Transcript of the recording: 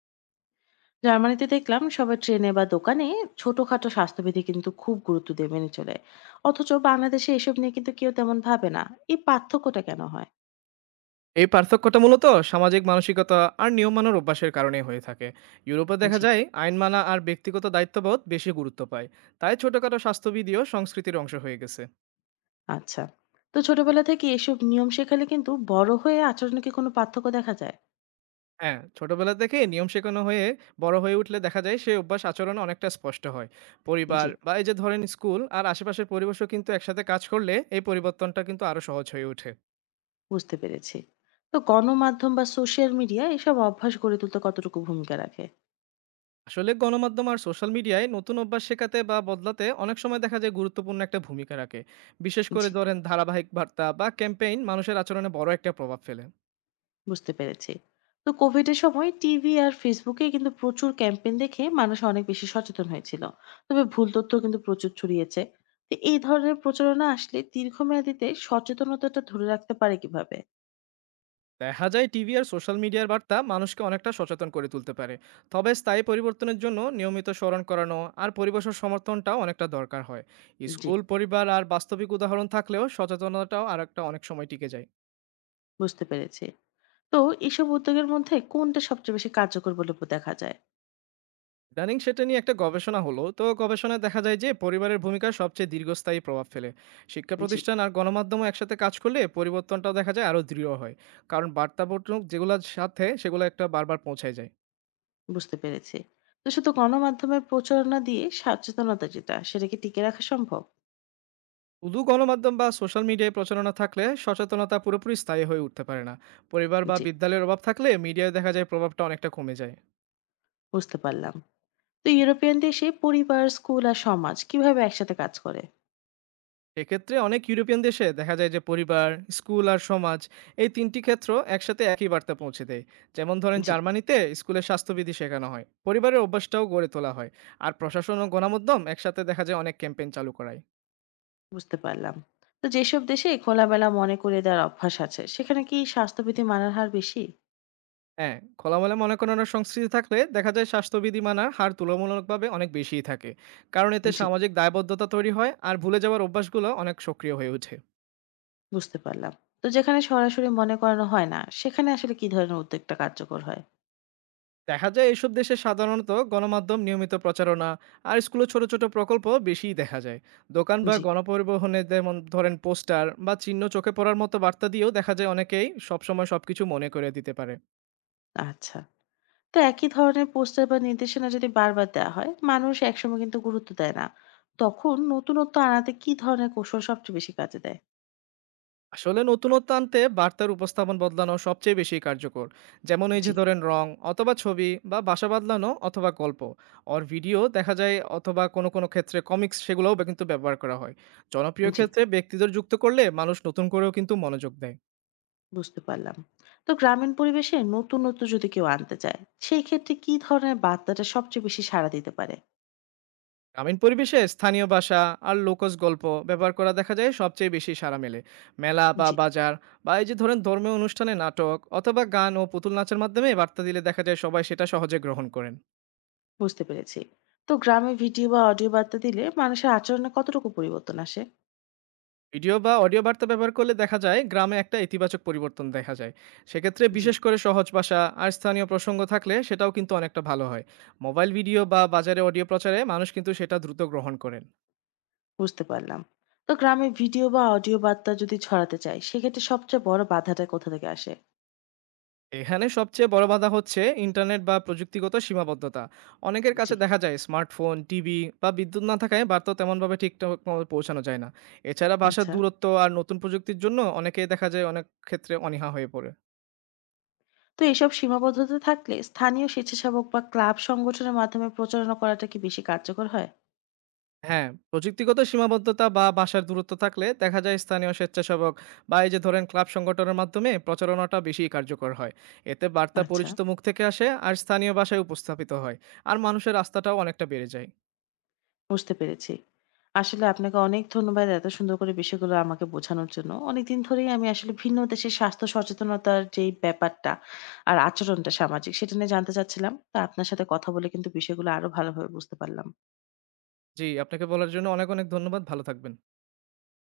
জার্মানিতে দেখলাম সবাই ট্রেনে বা দোকানে ছোটখাটো স্বাস্থ্যবিধি কিন্তু খুব গুরুত্ব দিয়ে মেনে চলে। অথচ বাংলাদেশে এসব নিয়ে কিন্তু কেউ তেমন ভাবে না। এই পার্থক্যটা কেন হয়? এই পার্থক্যটা মূলত সামাজিক মানসিকতা আর নিয়ম মানার অভ্যাসের কারণেই হয়ে থাকে। ইউরোপে দেখা জি। যায় আইন মানা আর ব্যক্তিগত দায়িত্ববোধ বেশি গুরুত্ব পায়। তাই ছোটখাটো স্বাস্থ্যবিধিও সংস্কৃতির অংশ হয়ে গেছে। আচ্ছা। তো ছোটবেলা থেকে এসব নিয়ম শেখালে কিন্তু বড় হয়ে আচরণে কি কোনো পার্থক্য দেখা যায়? হ্যাঁ, ছোটবেলা থেকে নিয়ম শেখানো হয়ে বড় হয়ে উঠলে দেখা যায় সেই অভ্যাস আচরণে অনেকটা স্পষ্ট হয়। জি, পরিবার বা এই যে ধরেন স্কুল আর আশেপাশের পরিবেশও কিন্তু একসাথে কাজ করলে এই পরিবর্তনটা কিন্তু আরো সহজ হয়ে ওঠে। বুঝতে পেরেছি। তো গণমাধ্যম বা সোশ্যাল মিডিয়া এসব অভ্যাস গড়ে তুলতে কতটুকু ভূমিকা রাখে? আসলে গণমাধ্যম আর সোশ্যাল মিডিয়ায় নতুন অভ্যাস শেখাতে বা বদলাতে অনেক সময় দেখা যায় গুরুত্বপূর্ণ একটা ভূমিকা রাখে। বিশেষ করে জি, ধরেন ধারাবাহিক বার্তা বা ক্যাম্পেইন মানুষের আচরণে বড় একটা প্রভাব ফেলে। বুঝতে পেরেছি। তো কোভিড এর সময় টিভি আর ফেসবুকে কিন্তু প্রচুর ক্যাম্পেইন দেখে মানুষ অনেক বেশি সচেতন হয়েছিল। তবে ভুল তথ্যও কিন্তু প্রচুর ছড়িয়েছে। তো এই ধরনের প্রচারণা আসলে দীর্ঘমেয়াদীতে সচেতনতাটা ধরে রাখতে পারে কিভাবে? দেখা যায় টিভি আর সোশ্যাল মিডিয়ার বার্তা মানুষকে অনেকটা সচেতন করে তুলতে পারে। তবে স্থায়ী পরিবর্তনের জন্য নিয়মিত স্মরণ করানো আর পরিবেশের সমর্থনটাও অনেকটা দরকার হয়। জি, স্কুল, পরিবার আর বাস্তবিক উদাহরণ থাকলেও সচেতনতাও আর একটা অনেক সময় টিকে যায়। বুঝতে পেরেছি। তো এসব উদ্যোগের মধ্যে কোনটা সবচেয়ে বেশি কার্যকর বলে দেখা যায়? ইদানিং সেটা নিয়ে একটা গবেষণা হলো, তো গবেষণায় দেখা যায় যে পরিবারের ভূমিকা সবচেয়ে দীর্ঘস্থায়ী প্রভাব ফেলে। শিক্ষা জি, প্রতিষ্ঠান আর গণমাধ্যমও একসাথে কাজ করলে পরিবর্তনটাও দেখা যায় আরও দৃঢ় হয়। কারণ বার্তা বর্তমানে যেগুলোর সাথে সেগুলো একটা বারবার পৌঁছায় যায়। বুঝতে পেরেছি। তো শুধু গণমাধ্যমের প্রচারণা দিয়ে সচেতনতা যেটা সেটা কি টিকিয়ে রাখা সম্ভব? শুধু গণমাধ্যম বা সোশ্যাল মিডিয়ায় প্রচারণা থাকলে সচেতনতা পুরোপুরি স্থায়ী হয়ে উঠতে পারে না। পরিবার বা জি, বিদ্যালয়ের অভাব থাকলে মিডিয়ায় দেখা যায় প্রভাবটা অনেকটা কমে যায়। বুঝতে পারলাম। তো ইউরোপিয়ান দেশে পরিবার, স্কুল আর সমাজ কিভাবে একসাথে কাজ করে? এক্ষেত্রে অনেক ইউরোপিয়ান দেশে দেখা যায় যে পরিবার, স্কুল আর সমাজ, এই তিনটি ক্ষেত্র একসাথে একই বার্তা পৌঁছে দেয়। যেমন ধরেন জি, জার্মানিতে স্কুলে স্বাস্থ্যবিধি শেখানো হয়, পরিবারের অভ্যাসটাও গড়ে তোলা হয়। আর প্রশাসন ও গণমাধ্যম একসাথে দেখা যায় অনেক ক্যাম্পেইন চালু করায়। বুঝতে পারলাম। তো যেসব দেশে খোলামেলা মনে করিয়ে দেওয়ার অভ্যাস আছে, সেখানে কি স্বাস্থ্যবিধি মানার হার বেশি? হ্যাঁ, খোলামেলা মনে করানোর সংস্কৃতি থাকলে দেখা যায় স্বাস্থ্যবিধি মানার হার তুলনামূলকভাবে অনেক বেশিই থাকে। কারণ এতে জি, সামাজিক দায়বদ্ধতা তৈরি হয় আর ভুলে যাওয়ার অভ্যাসগুলো অনেক সক্রিয় হয়ে ওঠে। বুঝতে পারলাম। তো যেখানে সরাসরি মনে করানো হয় না, সেখানে আসলে কি ধরনের উদ্যোগটা কার্যকর হয়? দেখা যায় এইসব দেশে সাধারণত গণমাধ্যম নিয়মিত প্রচারণা আর স্কুলে ছোট ছোট প্রকল্প বেশিই দেখা যায়। দোকান বা জি, গণপরিবহনে যেমন ধরেন পোস্টার বা চিহ্ন চোখে পড়ার মতো বার্তা দিয়েও দেখা যায় অনেকেই সবসময় সবকিছু মনে করে দিতে পারে। আচ্ছা। তো একই ধরনের পোস্টার বা নির্দেশনা যদি বারবার দেওয়া হয়, মানুষ একসময় কিন্তু গুরুত্ব দেয় না। তখন নতুনত্ব আনাতে কি ধরনের কৌশল সবচেয়ে বেশি কাজে দেয়? আসলে নতুনত্ব আনতে বার্তার উপস্থাপন বদলানো সবচেয়ে বেশি কার্যকর। যেমন এই জি, যে ধরেন রং অথবা ছবি বা বাসা বদলানো অথবা গল্প অর ভিডিও দেখা যায় অথবা কোনো কোনো ক্ষেত্রে কমিক্স, সেগুলোও কিন্তু ব্যবহার করা হয়। জনপ্রিয় জি। ক্ষেত্রে ব্যক্তিদের যুক্ত করলে মানুষ নতুন করেও কিন্তু মনোযোগ দেয়। বুঝতে পারলাম। তো গ্রামীণ পরিবেশে নতুনত্ব যদি কেউ আনতে চায় সেই ক্ষেত্রে কি ধরনের বার্তাটা সবচেয়ে বেশি সাড়া দিতে পারে? গ্রামীণ পরিবেশে স্থানীয় ভাষা আর লোকজ গল্প ব্যবহার করা দেখা যায় সবচেয়ে বেশি সাড়া মেলে। মেলা বা জি, বাজার বা এই যে ধরেন ধর্মীয় অনুষ্ঠানে নাটক অথবা গান ও পুতুল নাচের মাধ্যমে বার্তা দিলে দেখা যায় সবাই সেটা সহজে গ্রহণ করেন। বুঝতে পেরেছি। তো গ্রামে ভিডিও বা অডিও বার্তা দিলে মানুষের আচরণে কতটুকু পরিবর্তন আসে? ভিডিও বা অডিও বার্তা ব্যবহার করলে দেখা যায় গ্রামে একটা ইতিবাচক পরিবর্তন দেখা যায়। সেক্ষেত্রে জি, বিশেষ করে সহজ ভাষা আর স্থানীয় প্রসঙ্গ থাকলে সেটাও কিন্তু অনেকটা ভালো হয়। মোবাইল ভিডিও বা বাজারে অডিও প্রচারে মানুষ কিন্তু সেটা দ্রুত গ্রহণ করেন। বুঝতে পারলাম। তো গ্রামে ভিডিও বা অডিও বার্তা যদি ছড়াতে চায় সেক্ষেত্রে সবচেয়ে বড় বাধাটা কোথা থেকে আসে? এখানে সবচেয়ে বড় বাধা হচ্ছে ইন্টারনেট বা প্রযুক্তিগত সীমাবদ্ধতা। অনেকের জি, কাছে দেখা যায় স্মার্টফোন, টিভি বা বিদ্যুৎ না থাকায় বার্তা তেমনভাবে ঠিকঠাক মতো পৌঁছানো যায় না। এছাড়া ভাষার আচ্ছা। দূরত্ব আর নতুন প্রযুক্তির জন্য অনেকেই দেখা যায় অনেক ক্ষেত্রে অনীহা হয়ে পড়ে। তো এসব সীমাবদ্ধতা থাকলে স্থানীয় স্বেচ্ছাসেবক বা ক্লাব সংগঠনের মাধ্যমে প্রচারণা করাটা কি বেশি কার্যকর হয়? হ্যাঁ, প্রযুক্তিগত সীমাবদ্ধতা বা ভাষার দূরত্ব থাকলে দেখা যায় স্থানীয় স্বেচ্ছাসেবক বা এই যে ধরেন ক্লাব সংগঠনের মাধ্যমে প্রচারণাটা বেশি কার্যকর হয়। এতে বার্তা আচ্ছা, পরিচিত মুখ থেকে আসে আর স্থানীয় ভাষায় উপস্থাপিত হয়। আর মানুষের আস্থাটাও অনেকটা বেড়ে যায়। বুঝতে পেরেছি। আসলে আপনাকে অনেক ধন্যবাদ এত সুন্দর করে বিষয়গুলো আমাকে বোঝানোর জন্য। অনেকদিন ধরেই আমি আসলে ভিন্ন দেশের স্বাস্থ্য সচেতনতার যেই ব্যাপারটা আর আচরণটা সামাজিক সেটা নিয়ে জানতে চাচ্ছিলাম। তা আপনার সাথে কথা বলে কিন্তু বিষয়গুলো আরো ভালোভাবে বুঝতে পারলাম। জি, আপনাকে বলার জন্য অনেক, অনেক ধন্যবাদ। ভালো থাকবেন।